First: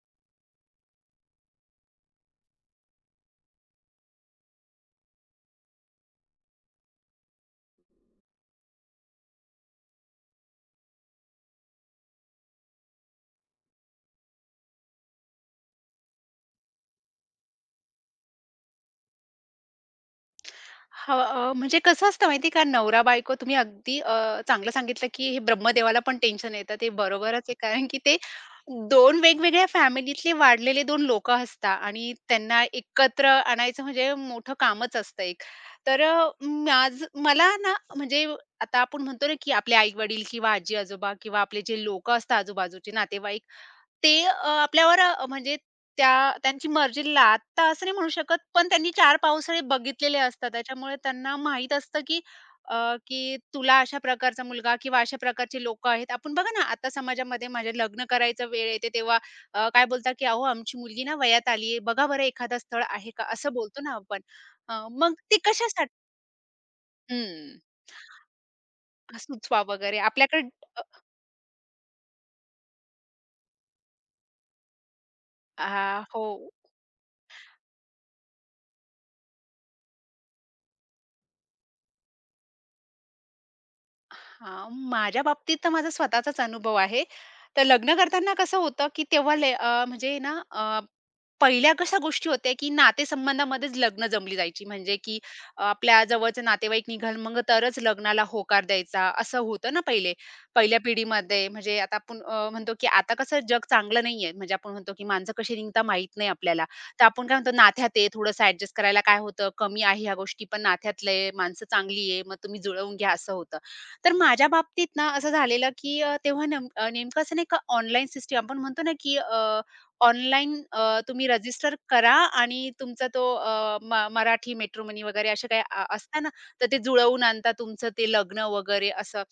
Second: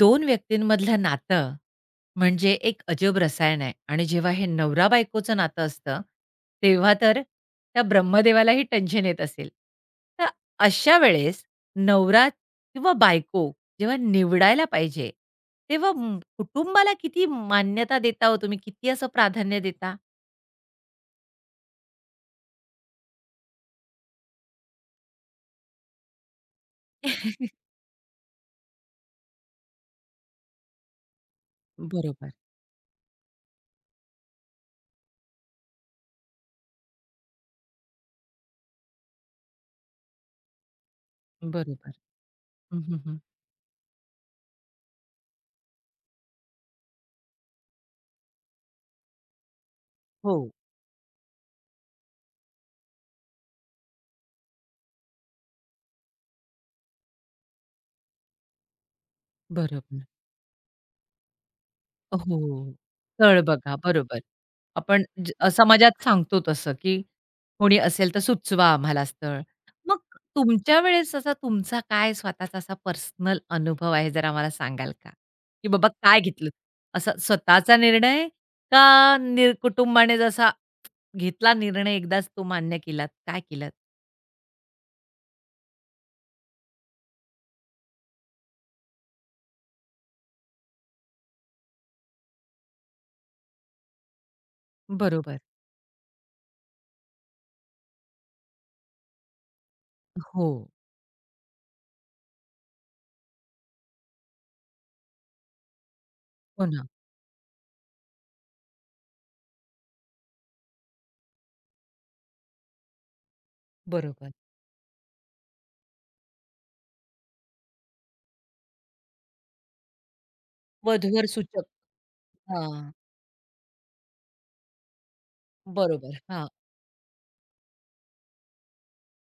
2 व्यक्तींमधलं नातं म्हणजे एक अजब रसायन आहे आणि जेव्हा हे नवरा-बायकोचं नातं असतं, तेव्हा तर त्या ब्रह्मदेवालाही टेन्शन येत असेल. तर अशा वेळेस नवरा किंवा बायको जेव्हा निवडायला पाहिजे, तेव्हा कुटुंबाला किती मान्यता देता हो तुम्ही? किती असं प्राधान्य देता? हां, म्हणजे कसं असतं माहिती आहे का, नवरा-बायको तुम्ही अगदी चांगलं सांगितलं, की हे ब्रह्मदेवाला पण टेन्शन येतं. ते बरोबरच आहे. कारण की ते 2 वेगवेगळ्या फॅमिलीतले वाढलेले 2 लोकं असतात आणि बरोबर, त्यांना एकत्र आणायचं म्हणजे मोठं कामच असतं एक. तर माझं मला ना म्हणजे आता आपण म्हणतो ना, की आपले आई-वडील किंवा आजी-आजोबा किंवा आपले जे बरोबर. लोकं असतात हं, आजूबाजूचे हं, हं. नातेवाईक, ते आपल्यावर म्हणजे त्या त्यांची मर्जी लादता असं नाही म्हणू शकत, पण त्यांनी 4 पावसाळे बघितलेले हो, असतात. त्याच्यामुळे त्यांना माहीत असतं, की अ, की तुला अशा प्रकारचा मुलगा किंवा अशा प्रकारची लोकं आहेत. आपण बघा ना, आता समाजामध्ये माझ्या लग्न करायचा वेळ येते तेव्हा काय बरोबर. बोलतात, की "अहो, आमची मुलगी ना वयात आली आहे. बघा बरं एखादं हो. स्थळ आहे का?" स्थळ असं बघा, बोलतो ना बरोबर. आपण. मग ते कशासाठी समाजात सांगतो तसं, की हं. कोणी असेल तर सुचवा आम्हाला स्थळ. सुचवा वगैरे मग आपल्याकडे तुमच्या अ, वेळेस असा तुमचा काय स्वतःचा असा पर्सनल अनुभव आहे जरा मला सांगाल का? की बाबा हां. काय हो. घेतलं? असा स्वतःचा निर्णय का कुटुंबाने जसा घेतला निर्णय एकदाच तो मान्य केलात? काय केलात? हां, माझ्या बाबतीत तर माझा स्वतःचाच अनुभव आहे. तर लग्न करताना कसं होतं, की तेव्हा म्हणजे पहिल्या कशा गोष्टी होत्या, की नातेसंबंधामध्येच लग्न जमली जायची. म्हणजे की बरोबर. आपल्या जवळचे नातेवाईक निघाल मग तरच लग्नाला होकार द्यायचा, असं होतं ना पहिले. हो. पहिल्या पिढीमध्ये म्हणजे आता आपण म्हणतो, की आता कसं जग चांगलं नाहीये. म्हणजे आपण म्हणतो, की माणसं कशी निघता माहीत नाही आपल्याला. हो ना. तर आपण काय म्हणतो, नात्यात आहे थोडंसं ॲडजस्ट करायला काय होतं, कमी आहे ह्या गोष्टी, पण नात्यातलं आहे, माणसं चांगली आहे, मग तुम्ही जुळवून घ्या, असं होतं. तर बरोबर. माझ्या बाबतीत ना असं झालेलं, की तेव्हा नेमकं असं नाही का ऑनलाईन सिस्टम आपण म्हणतो ना, की ऑनलाईन तुम्ही वधूवर सूचक. रजिस्टर करा आणि हां. तुमचा तो मराठी मॅट्रिमनी वगैरे असे काही बरोबर. असतं ना, हां. तर ते जुळवून आणता तुमचं ते लग्न वगैरे असं.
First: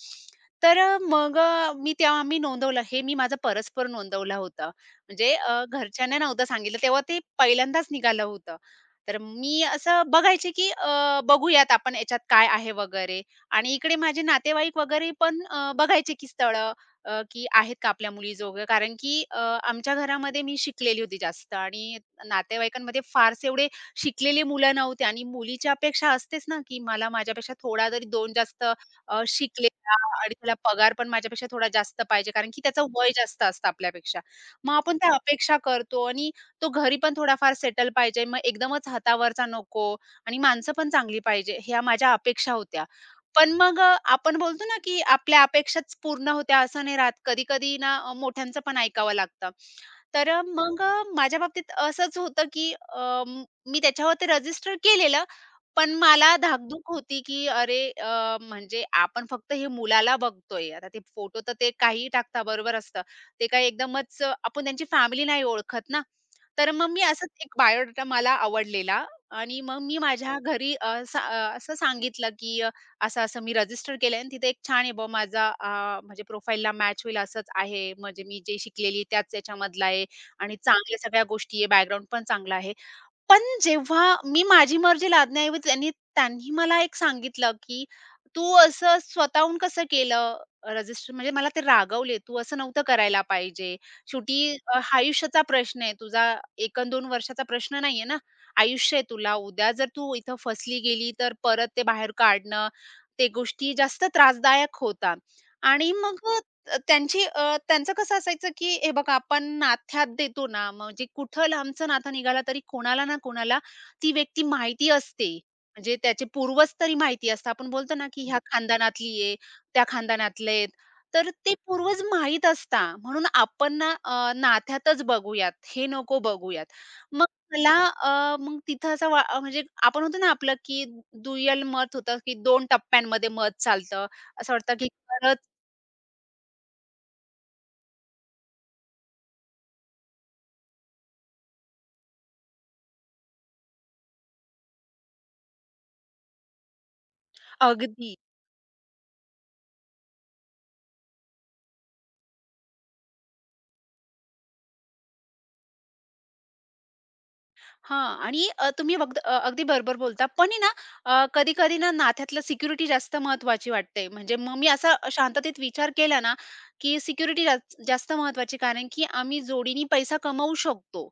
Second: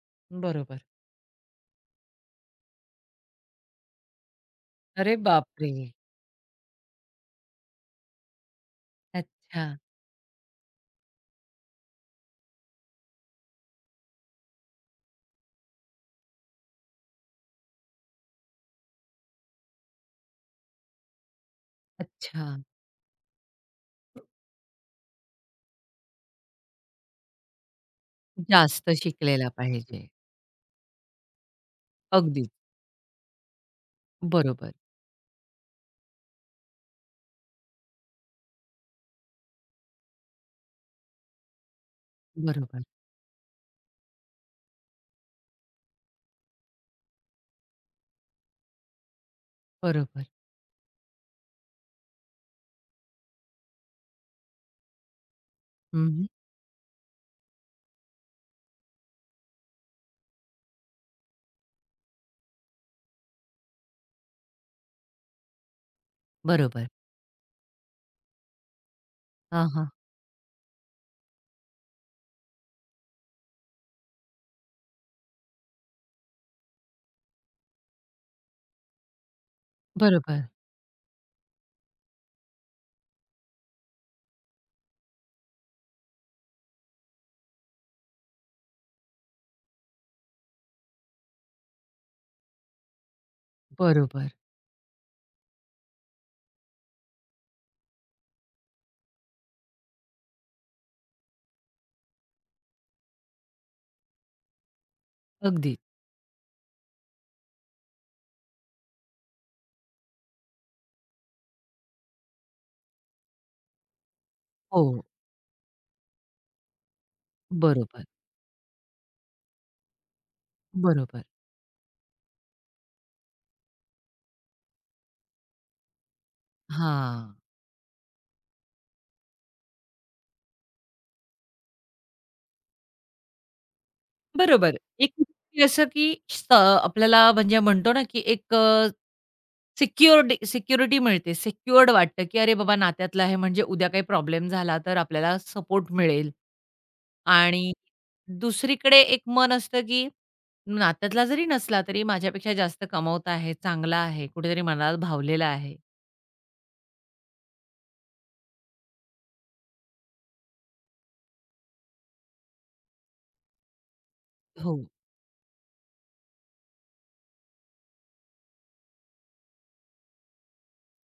तर बरोबर. मग मी नोंदवलं हे मी माझं परस्पर नोंदवलं होतं. अरे म्हणजे बापरे! घरच्यांना नव्हतं सांगितलं तेव्हा ते पहिल्यांदाच निघालं होतं. तर मी अच्छा. असं बघायचे, की बघूयात आपण याच्यात काय आहे वगैरे. आणि इकडे माझे नातेवाईक वगैरे पण बघायचे की स्थळं की आहेत का आपल्या मुलीजोगं. कारण की आमच्या घरामध्ये मी शिकलेली होती जास्त आणि अच्छा. नातेवाईकांमध्ये फारसे एवढे शिकलेले मुलं नव्हते आणि मुलीची अपेक्षा असतेच ना, की मला माझ्यापेक्षा थोडा तरी 2 जास्त जास्त शिकलेला शिकलेला पाहिजे. आणि त्याला पगार पण माझ्यापेक्षा थोडा जास्त पाहिजे. कारण अगदीच. की त्याचं वय जास्त असतं आपल्यापेक्षा. बरोबर, मग आपण त्या अपेक्षा करतो आणि तो घरी पण थोडाफार सेटल पाहिजे. मग एकदमच हातावरचा नको आणि माणसं पण चांगली पाहिजे, ह्या माझ्या अपेक्षा बरोबर, होत्या. पण मग आपण बोलतो ना, की आपल्या अपेक्षाच पूर्ण होत्या असं नाही राहत. कधी-कधी ना मोठ्यांचं पण ऐकावं लागतं. बरोबर. तर मग माझ्या बाबतीत असंच होतं, की म- मी त्याच्यावरती रजिस्टर केलेलं, पण हं, मला धाकधूक होती, की अरे म्हणजे आपण फक्त हे मुलाला बघतोय. आता ते फोटो तर ते काहीही टाकता बरोबर असतं. ते काही एकदमच आपण त्यांची फॅमिली नाही ओळखत ना. तर बरोबर. मग मी असंच एक बायोडाटा मला आवडलेला आणि हां, मग हां. मी माझ्या घरी असं सांगितलं, की असं-असं मी रजिस्टर केलंय आणि तिथे एक छान आहे बुवा माझा म्हणजे प्रोफाईलला मॅच होईल असंच आहे. म्हणजे मी जे शिकलेली त्याच याच्यामधला आहे बरोबर, आणि चांगल्या सगळ्या गोष्टी आहे, बॅकग्राऊंड पण चांगला आहे. पण जेव्हा मी माझी मर्जी लादण्याऐवजी त्यांनी त्यांनी मला एक सांगितलं, की "तू असं स्वतःहून कसं केलं रजिस्टर?" म्हणजे मला ते रागवले, "तू असं नव्हतं करायला पाहिजे. बरोबर. शेवटी हा आयुष्याचा प्रश्न आहे तुझा. 1-2 वर्षाचा प्रश्न नाहीये ना. आयुष्य आहे तुला. उद्या जर तू इथं फसली गेली तर परत ते बाहेर काढणं, ते गोष्टी जास्त त्रासदायक होतात." अगदी. आणि मग त्यांचं कसं असायचं, की हे बघा आपण नाथ्यात देतो ना, म्हणजे कुठं लांबचं नातं निघाला तरी कोणाला ना कोणाला ती व्यक्ती हो, माहिती असते. म्हणजे त्याचे पूर्वज तरी माहिती असतात. आपण बोलतो बरोबर, ना, की ह्या खानदानातली आहे, त्या खानदानातले आहेत. बरोबर. तर ते पूर्वज माहीत असतात. म्हणून आपण ना नात्यातच बघूयात, हे नको बघूयात. मग हां. मला मग तिथं असं म्हणजे आपण होतो ना आपलं, की दुय्यल मत होतं, की 2 टप्प्यांमध्ये मत चालतं. असं वाटतं, बरोबर. की एक खरंच असं की आपल्याला म्हणजे म्हणतो ना की एक सिक्युरिटी सिक्युरिटी मिळते. सिक्युअर्ड वाटतं, की अरे बाबा नात्यातला आहे म्हणजे उद्या काही प्रॉब्लेम झाला तर आपल्याला सपोर्ट मिळेल. आणि अगदी दुसरीकडे एक मन असतं, की नात्यातला जरी नसला तरी माझ्यापेक्षा जास्त कमवता आहे, चांगला आहे, कुठेतरी मनाला भावलेला आहे. हां. आणि तुम्ही अगदी बरोबर बोलता. पण आहे ना, कधी-कधी ना नात्यातलं सिक्युरिटी जास्त महत्त्वाची वाटते. म्हणजे मग मी हो. असा शांततेत विचार केला ना, की सिक्युरिटी जास्त जास्त महत्त्वाची कारण की आम्ही जोडीने पैसा कमवू शकतो.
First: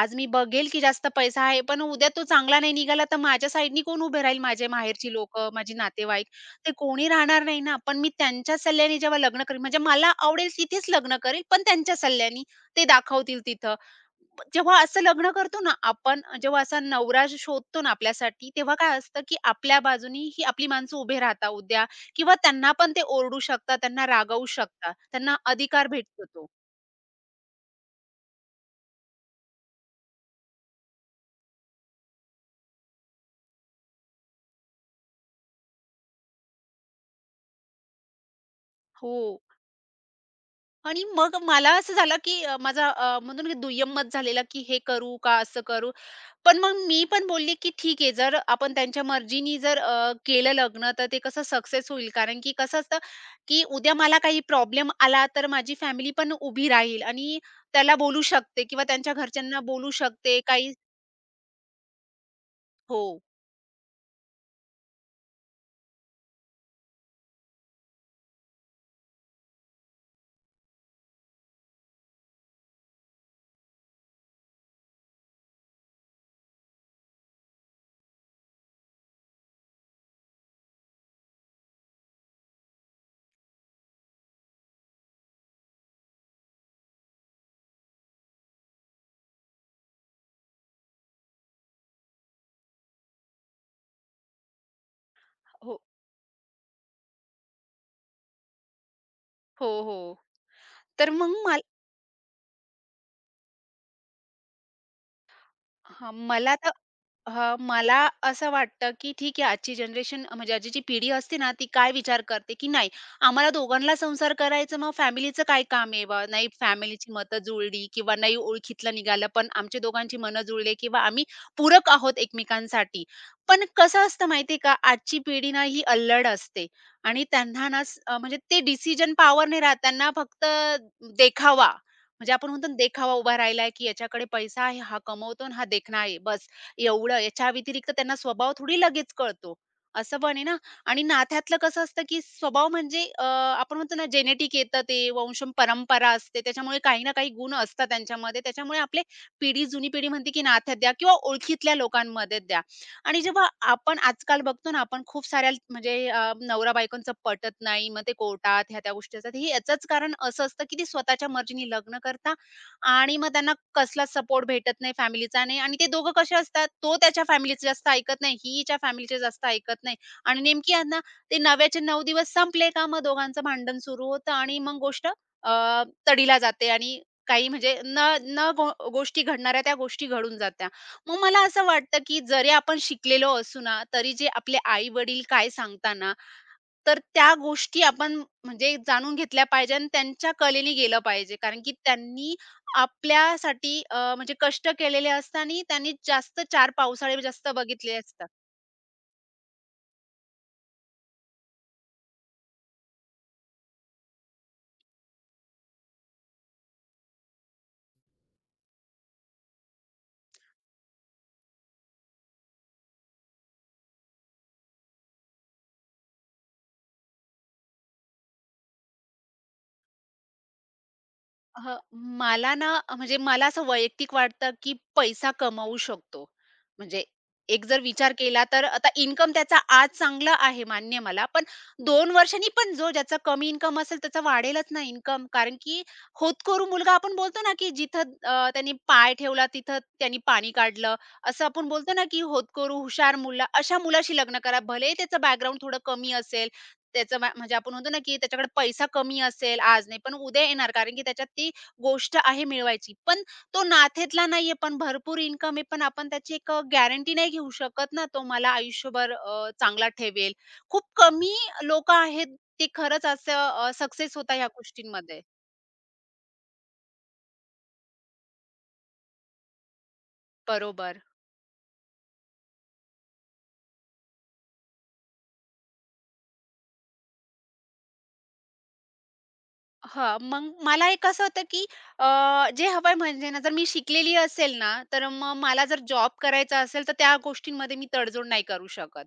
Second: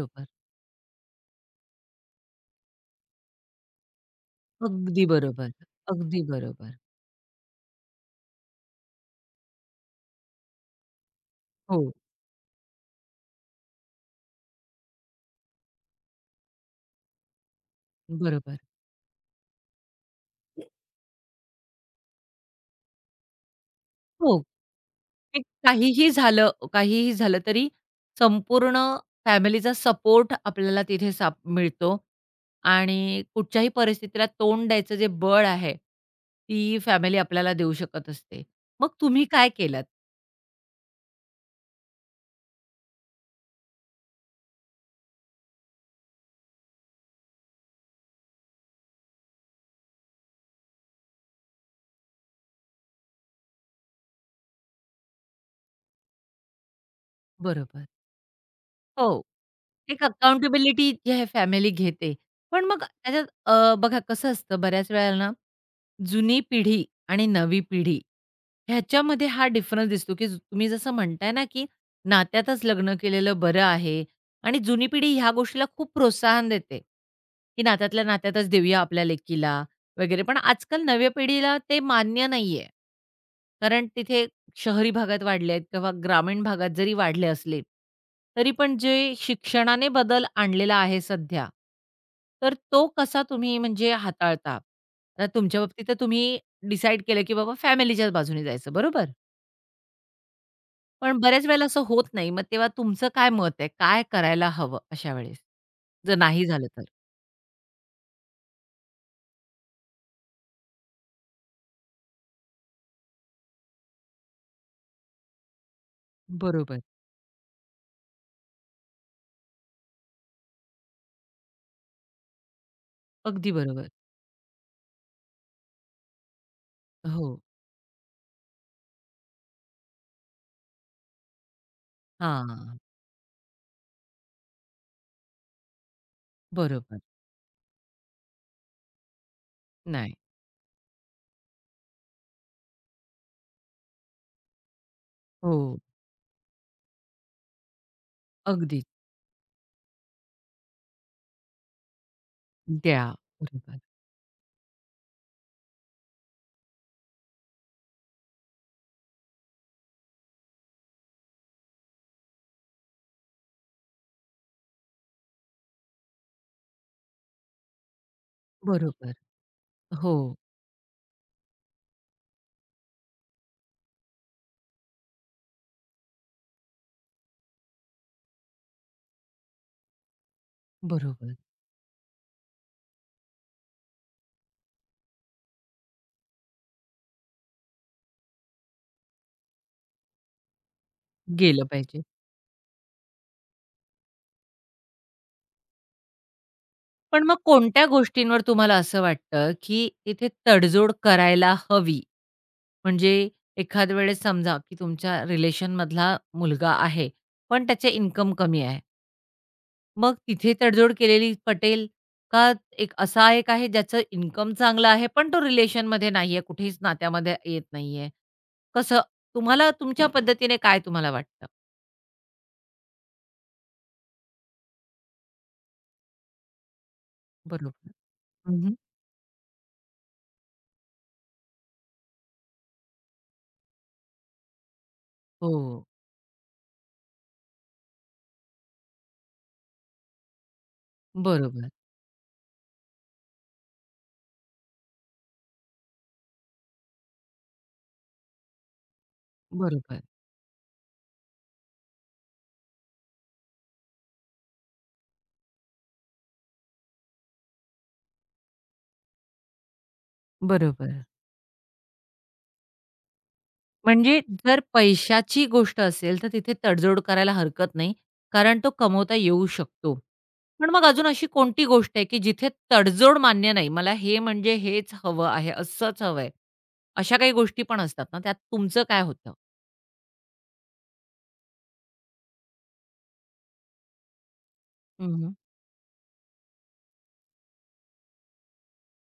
आज मी बघेल की जास्त पैसा आहे, पण उद्या तो चांगला नाही निघाला, तर माझ्या साइडनी कोण उभे राहील? माझे अगदी माहेरची लोकं, बरोबर. माझे अगदी नातेवाईक, ते बरोबर. कोणी राहणार नाही ना. पण मी त्यांच्या सल्ल्याने जेव्हा लग्न करेल म्हणजे मला आवडेल तिथेच लग्न करेल, पण हो, त्यांच्या सल्ल्याने ते दाखवतील तिथं. जेव्हा असं लग्न करतो ना आपण, जेव्हा असा नवरा जो शोधतो ना आपल्यासाठी, बरोबर. तेव्हा काय असतं, की आपल्या बाजूनी ही आपली माणसं उभे राहतात उद्या किंवा त्यांना पण ते ओरडू शकतात, त्यांना हो. रागावू शकतात. त्यांना ते अधिकार भेटतो तो. काहीही झालं तरी संपूर्ण फॅमिलीचा सपोर्ट आपल्याला तिथे साप मिळतो आणि कुठच्याही परिस्थितीला तोंड द्यायचं जे बळ आहे, ती फॅमिली आपल्याला देऊ शकत असते. मग हो. तुम्ही काय केलात, आणि मग मला असं झालं, की माझा म्हणतो दुय्यम मत झालेला, की हे करू का, असं करू? पण मग मी पण बोलली, की ठीक आहे जर आपण त्यांच्या मर्जीनी जर केलं लग्न तर ते कसं सक्सेस होईल. कारण की कसं असतं, की उद्या मला काही प्रॉब्लेम आला तर माझी फॅमिली पण उभी राहील आणि बरोबर. त्याला बोलू शकते किंवा हो. त्यांच्या घरच्यांना बोलू एक शकते काही. अकाउंटेबिलिटी जी आहे फॅमिली घेते. पण मग हो, त्याच्यात बघा कसं असतं बऱ्याच वेळेला ना जुनी पिढी आणि नवी पिढी ह्याच्यामध्ये हा डिफरन्स दिसतो, की तुम्ही जसं म्हणताय ना, की नात्यातच लग्न केलेलं बरं आहे आणि जुनी पिढी ह्या गोष्टीला खूप प्रोत्साहन देते, की नात्यातल्या नात्यातच देऊया आपल्या लेकीला वगैरे. पण आजकाल नव्या पिढीला ते मान्य नाहीये. कारण तिथे शहरी भागात वाढले आहेत किंवा ग्रामीण भागात जरी वाढले असले, तरी पण जे शिक्षणाने बदल आणलेला आहे सध्या, तर तो कसा तुम्ही म्हणजे हाताळता? आता तुमच्या हो, बाबतीत तर तुम्ही डिसाईड केलं, की बाबा फॅमिलीच्याच बाजूने जायचं, बरोबर? हो, हो. तर पण मग बऱ्याच वेळेला असं होत नाही. मग तेव्हा तुमचं काय मत आहे? काय करायला हवं अशा वेळेस? हां, जर नाही मला झालं तर तर? हां, मला असं वाटतं, की ठीक आहे आजची जनरेशन म्हणजे आजची जी पिढी असते ना, ती काय विचार करते, की नाही आम्हाला दोघांना संसार करायचा मग फॅमिलीचं काय काम आहे बा? नाही बरोबर. फॅमिलीची मतं जुळली किंवा नाही ओळखीतलं निघालं, पण आमचे दोघांची मनं जुळले किंवा आम्ही पूरक आहोत एकमेकांसाठी. अगदी पण बरोबर. कसं असतं माहिती आहे का? आजची पिढी ना ही अल्लड असते आणि हो. त्यांना ना, म्हणजे ते डिसिजन पॉवर नाही राहत. त्यांना फक्त देखावा म्हणजे आपण म्हणतो ना हां. देखावा उभा राहिलाय, की याच्याकडे पैसा आहे, हा कमवतो आणि हा देखणा आहे. बस बरोबर. एवढं. याच्या व्यतिरिक्त त्यांना स्वभाव थोडी लगेच कळतो. नाही. असं पण आहे ना आणि नात्यातलं कसं असतं, की स्वभाव म्हणजे आपण म्हणतो ना जेनेटिक येतं ते, वंश हो. परंपरा असते. त्याच्यामुळे काही ना काही गुण असतात त्यांच्यामध्ये. त्याच्यामुळे अगदीच. आपले पिढी जुनी पिढी म्हणते, की नात्यात द्या किंवा ओळखीतल्या लोकांमध्ये द्या. द्या. आणि जेव्हा बरोबर. आपण आजकाल बघतो ना, आपण खूप साऱ्या म्हणजे नवरा-बायकोंचं पटत नाही, मग ते कोर्टात ह्या-त्या गोष्टी असतात. हे याचंच कारण असं असतं, की ते स्वतःच्या मर्जीने लग्न करतात आणि मग त्यांना कसला सपोर्ट भेटत नाही फॅमिलीचा नाही आणि ते दोघं कसे असतात, तो त्याच्या फॅमिलीचं जास्त ऐकत नाही, ही हिच्या बरोबर. फॅमिलीचे जास्त ऐकत नाही हो. आणि नेमकी यांना ते नव्याचे 9 दिवस संपले का मग दोघांचं भांडण सुरू होतं आणि मग गोष्ट तडीला जाते आणि काही म्हणजे न न गो गोष्टी घडणाऱ्या त्या गोष्टी घडून जात्या. मग बरोबर, मला असं वाटतं, की जरी आपण शिकलेलो असू ना, तरी जे आपले आई-वडील काय सांगतात तर त्या गोष्टी आपण म्हणजे जाणून घेतल्या पाहिजे आणि त्यांच्या कलेने गेलं पाहिजे. कारण गेलं की पाहिजे. त्यांनी आपल्यासाठी म्हणजे कष्ट केलेले असतात आणि त्यांनी जास्त 4 पावसाळे पण मग जास्त कोणत्या बघितले असतात. गोष्टींवर तुम्हाला असं वाटतं, की इथे तडजोड करायला हवी? म्हणजे एखाद वेळेस समजा, की तुमच्या रिलेशनमधला मुलगा आहे, पण त्याचे इन्कम कमी आहे. मग तिथे तडजोड केलेली पटेल? का एक असा एक आहे ज्याचं इन्कम चांगलं आहे, पण तो रिलेशनमध्ये नाहीये, कुठेच नात्यामध्ये येत नाहीये. कसं तुम्हाला तुमच्या पद्धतीने काय तुम्हाला वाटतं? हं, मला ना म्हणजे मला असं वैयक्तिक वाटतं, की पैसा कमवू शकतो. म्हणजे एक जर बरोबर. विचार केला तर हं, आता इन्कम त्याचा आज चांगला आहे मान्य मला. पण 2 वर्षांनी पण जो ज्याचा कमी इन्कम असेल त्याचा वाढेलच ना इन्कम. कारण की हो, होतकरू मुलगा आपण बोलतो ना, की जिथं त्याने पाय ठेवला तिथं त्याने पाणी काढलं. असं आपण बरोबर, बोलतो ना, की होतकरू हुशार मुलं अशा मुलाशी लग्न करा. भलेही त्याचं बॅकग्राऊंड थोडं कमी असेल त्याचं म्हणजे आपण म्हणतो ना, की त्याच्याकडे पैसा कमी असेल आज नाही, बरोबर, पण उद्या येणार कारण की त्याच्यात ती गोष्ट आहे मिळवायची. पण तो नात्यातला नाहीये, पण भरपूर इन्कम आहे, पण आपण त्याची एक गॅरंटी नाही घेऊ शकत ना, तो मला आयुष्यभर चांगला ठेवेल. खूप बरोबर. कमी लोकं आहेत, ते खरंच असं सक्सेस म्हणजे होतात ह्या जर गोष्टींमध्ये. पैशाची गोष्ट असेल, तर तिथे तडजोड करायला हरकत नाही, कारण तो कमवता येऊ शकतो. पण मग बरोबर. अजून अशी कोणती गोष्ट आहे, की जिथे तडजोड मान्य नाही? मला हे म्हणजे हेच हवं आहे, असंच हवं आहे. अशा काही गोष्टी पण असतात ना, त्यात तुमचं काय होतं? हां, मग मला एक असं होतं, की अ, जे हवंय म्हणजे ना, जर मी शिकलेली असेल ना, तर हं, मग मला जर जॉब करायचा असेल, तर त्या गोष्टींमध्ये मी तडजोड नाही करू शकत,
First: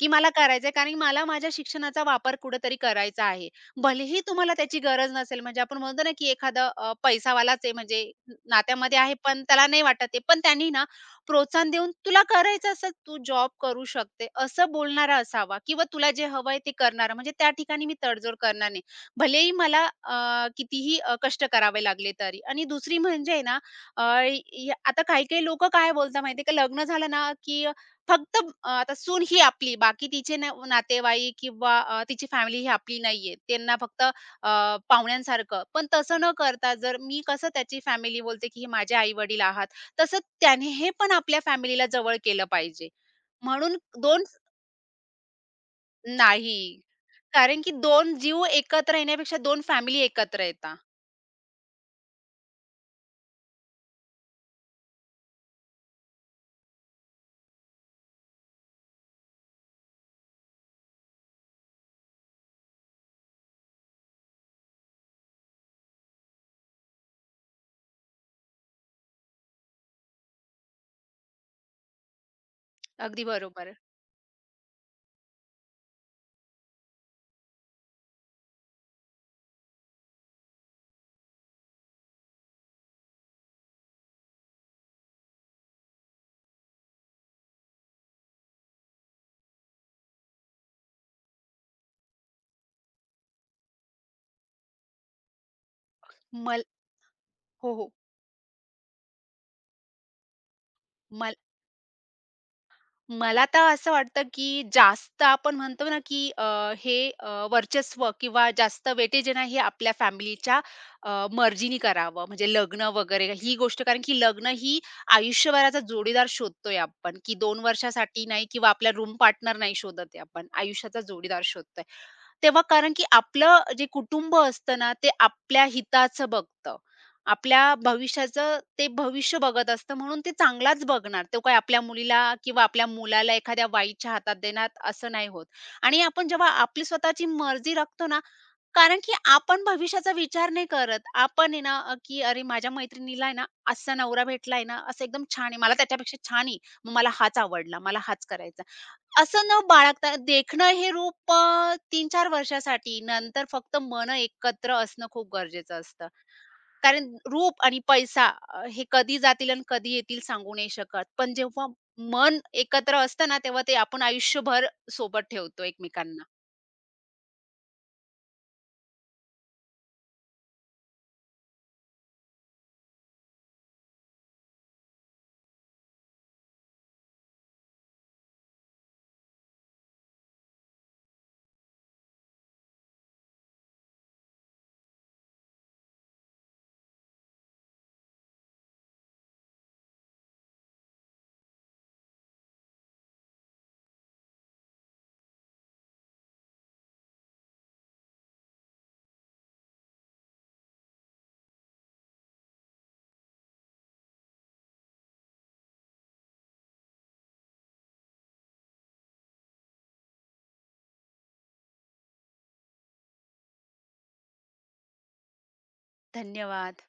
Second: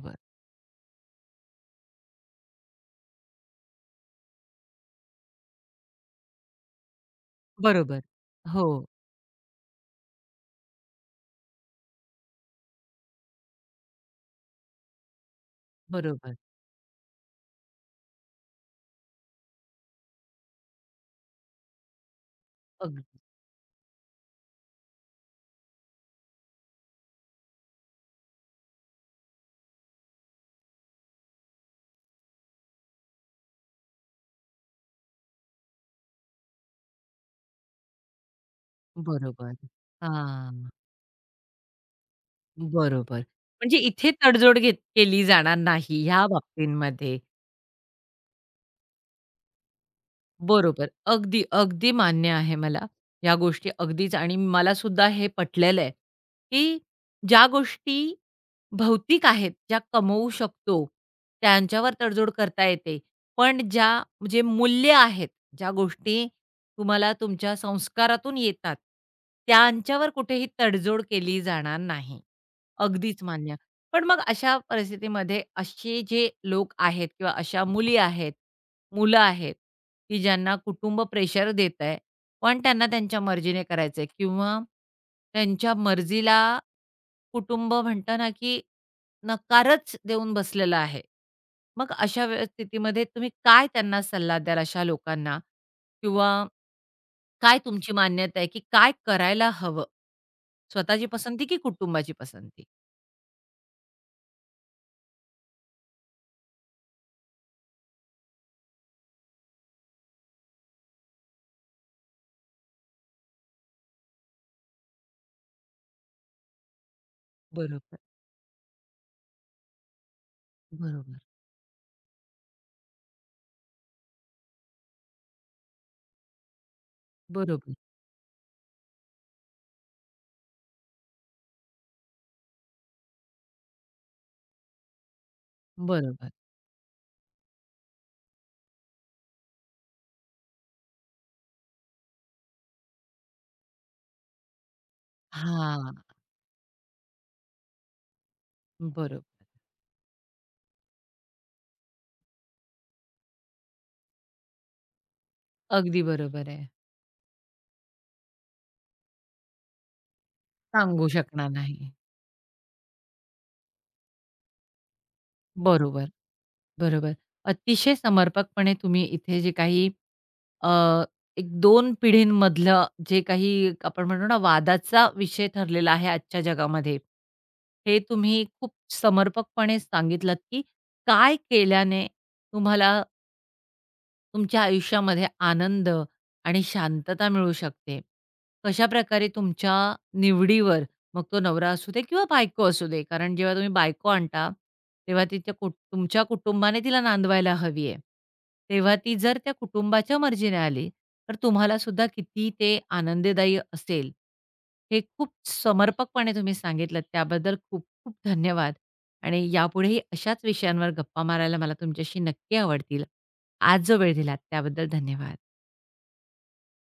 की मला करायचंय कारण मला माझ्या शिक्षणाचा वापर कुठेतरी करायचा आहे. भलेही तुम्हाला त्याची गरज नसेल, म्हणजे आपण म्हणतो ना, की एखादा पैसावालाच आहे म्हणजे बरोबर. हो, नात्यामध्ये आहे, पण त्याला नाही वाटत आहे. पण त्यांनी ना प्रोत्साहन देऊन, "तुला करायचं असेल, तू जॉब करू शकते," असं बोलणारा असावा किंवा तुला जे बरोबर. हवंय ते करणारा. म्हणजे त्या ठिकाणी मी तडजोड करणार नाही. भलेही मला कितीही कष्ट करावे लागले तरी. आणि दुसरी अगदी म्हणजे आहे ना अ, या आता काही-काही लोकं काय बोलतात माहिती का, लग्न झालं ना की फक्त आता सून ही आपली, बाकी तिचे ना नातेवाईक किंवा तिची फॅमिली ही आपली नाहीये. त्यांना फक्त पाहुण्यांसारखं. पण तसं न करता जर मी कसं त्याची फॅमिली बोलते की हे माझे आई-वडील बरोबर. आहात, तसं हां, त्याने हे पण आपल्या फॅमिलीला जवळ केलं पाहिजे. बरोबर. म्हणजे म्हणून इथे 2 तडजोड घेत केली जाणार नाही ह्या नाही. बाबतींमध्ये. कारण की 2 जीव एकत्र येण्यापेक्षा 2 फॅमिली एकत्र येतात. बरोबर. अगदी, अगदी मान्य आहे मला या गोष्टी अगदीच आणि मला सुद्धा हे पटलेलं आहे, की ज्या गोष्टी भौतिक आहेत, ज्या कमवू शकतो, त्यांच्यावर तडजोड करता येते. पण ज्या जे मूल्य आहेत, ज्या गोष्टी तुम्हाला तुमच्या संस्कारातून येतात, त्यांच्यावर कुठेही तडजोड केली जाणार नाही. अगदीच अगदी मान्य. बरोबर. पण मग अशा परिस्थितीमध्ये असे जे लोक आहेत किंवा अशा मुली आहेत, मुलं आहेत की ज्यांना कुटुंब प्रेशर देत आहे, पण त्यांना त्यांच्या मर्जीने करायचं आहे किंवा त्यांच्या मर्जीला कुटुंब म्हणतं ना, की नकारच देऊन बसलेलं आहे. मग अशा स्थितीमध्ये तुम्ही काय त्यांना सल्ला द्याल अशा लोकांना? किंवा मल काय हो, हो. तुमची मान्यता आहे, की काय करायला हवं? स्वतःची मल पसंती की कुटुंबाची पसंती? मला तर असं वाटतं, की जास्त आपण म्हणतो ना, की हे वर्चस्व किंवा जास्त वेटेज आहे ना, हे आपल्या फॅमिलीच्या मर्जीनी करावं. म्हणजे लग्न वगैरे ही गोष्ट कारण की लग्न ही आयुष्यभराचा जोडीदार शोधतोय आपण, की 2 बरोबर, वर्षासाठी नाही किंवा आपला रूम पार्टनर नाही शोधत आहे आपण, आयुष्याचा बरोबर. जोडीदार शोधतोय. तेव्हा कारण की आपलं जे कुटुंब असतं ना, ते आपल्या हिताचं बघतं. आपल्या बरोबर, भविष्याचं ते भविष्य बघत असतं म्हणून ते चांगलाच बघणार. तो काय आपल्या मुलीला किंवा आपल्या मुलाला एखाद्या वाईच्या हातात देणार असं नाही होत. आणि आपण बरोबर. जेव्हा आपली स्वतःची मर्जी राखतो ना, कारण की आपण भविष्याचा विचार नाही करत. आपण आहे ना, की "अरे माझ्या मैत्रिणीला आहे ना, असा नवरा भेटला ना, असं एकदम छान आहे. मला हां, त्याच्यापेक्षा छान आहे. मग मला हाच आवडला. मला हाच करायचा." बरोबर. असं न बाळगता देखणं हे रूप 3-4 वर्षासाठी, नंतर फक्त मन एकत्र असणं खूप गरजेचं अगदी असतं. बरोबर आहे. कारण रूप आणि पैसा हे कधी जातील आणि कधी येतील सांगू नाही शकत. सांगू पण शकणार जेव्हा नाही. मन एकत्र असतं ना, तेव्हा ते आपण आयुष्यभर सोबत ठेवतो बरोबर, एकमेकांना. बरोबर. अतिशय समर्पकपणे तुम्ही इथे जे काही अ, एक 2 पिढींमधलं जे काही आपण म्हणतो ना वादाचा विषय ठरलेला आहे आजच्या जगामध्ये, हे तुम्ही खूप समर्पकपणे सांगितलत, की काय केल्याने तुम्हाला तुमच्या आयुष्यामध्ये आनंद आणि शांतता मिळू शकते. कशाप्रकारे तुमच्या निवडीवर, मग तो नवरा असू दे किंवा बायको असू दे, कारण जेव्हा तुम्ही बायको आणता, तेव्हा तिच्या कुट तुमच्या कुटुंबाने तिला नांदवायला हवी आहे. तेव्हा ती जर त्या कुटुंबाच्या मर्जीने आली, तर तुम्हाला सुद्धा किती ते आनंददायी असेल. हे खूप समर्पकपणे तुम्ही सांगितलत. त्याबद्दल खूप-खूप धन्यवाद आणि यापुढेही अशाच विषयांवर गप्पा मारायला मला तुमच्याशी नक्की आवडतील. आज जो वेळ दिलात त्याबद्दल धन्यवाद. धन्यवाद.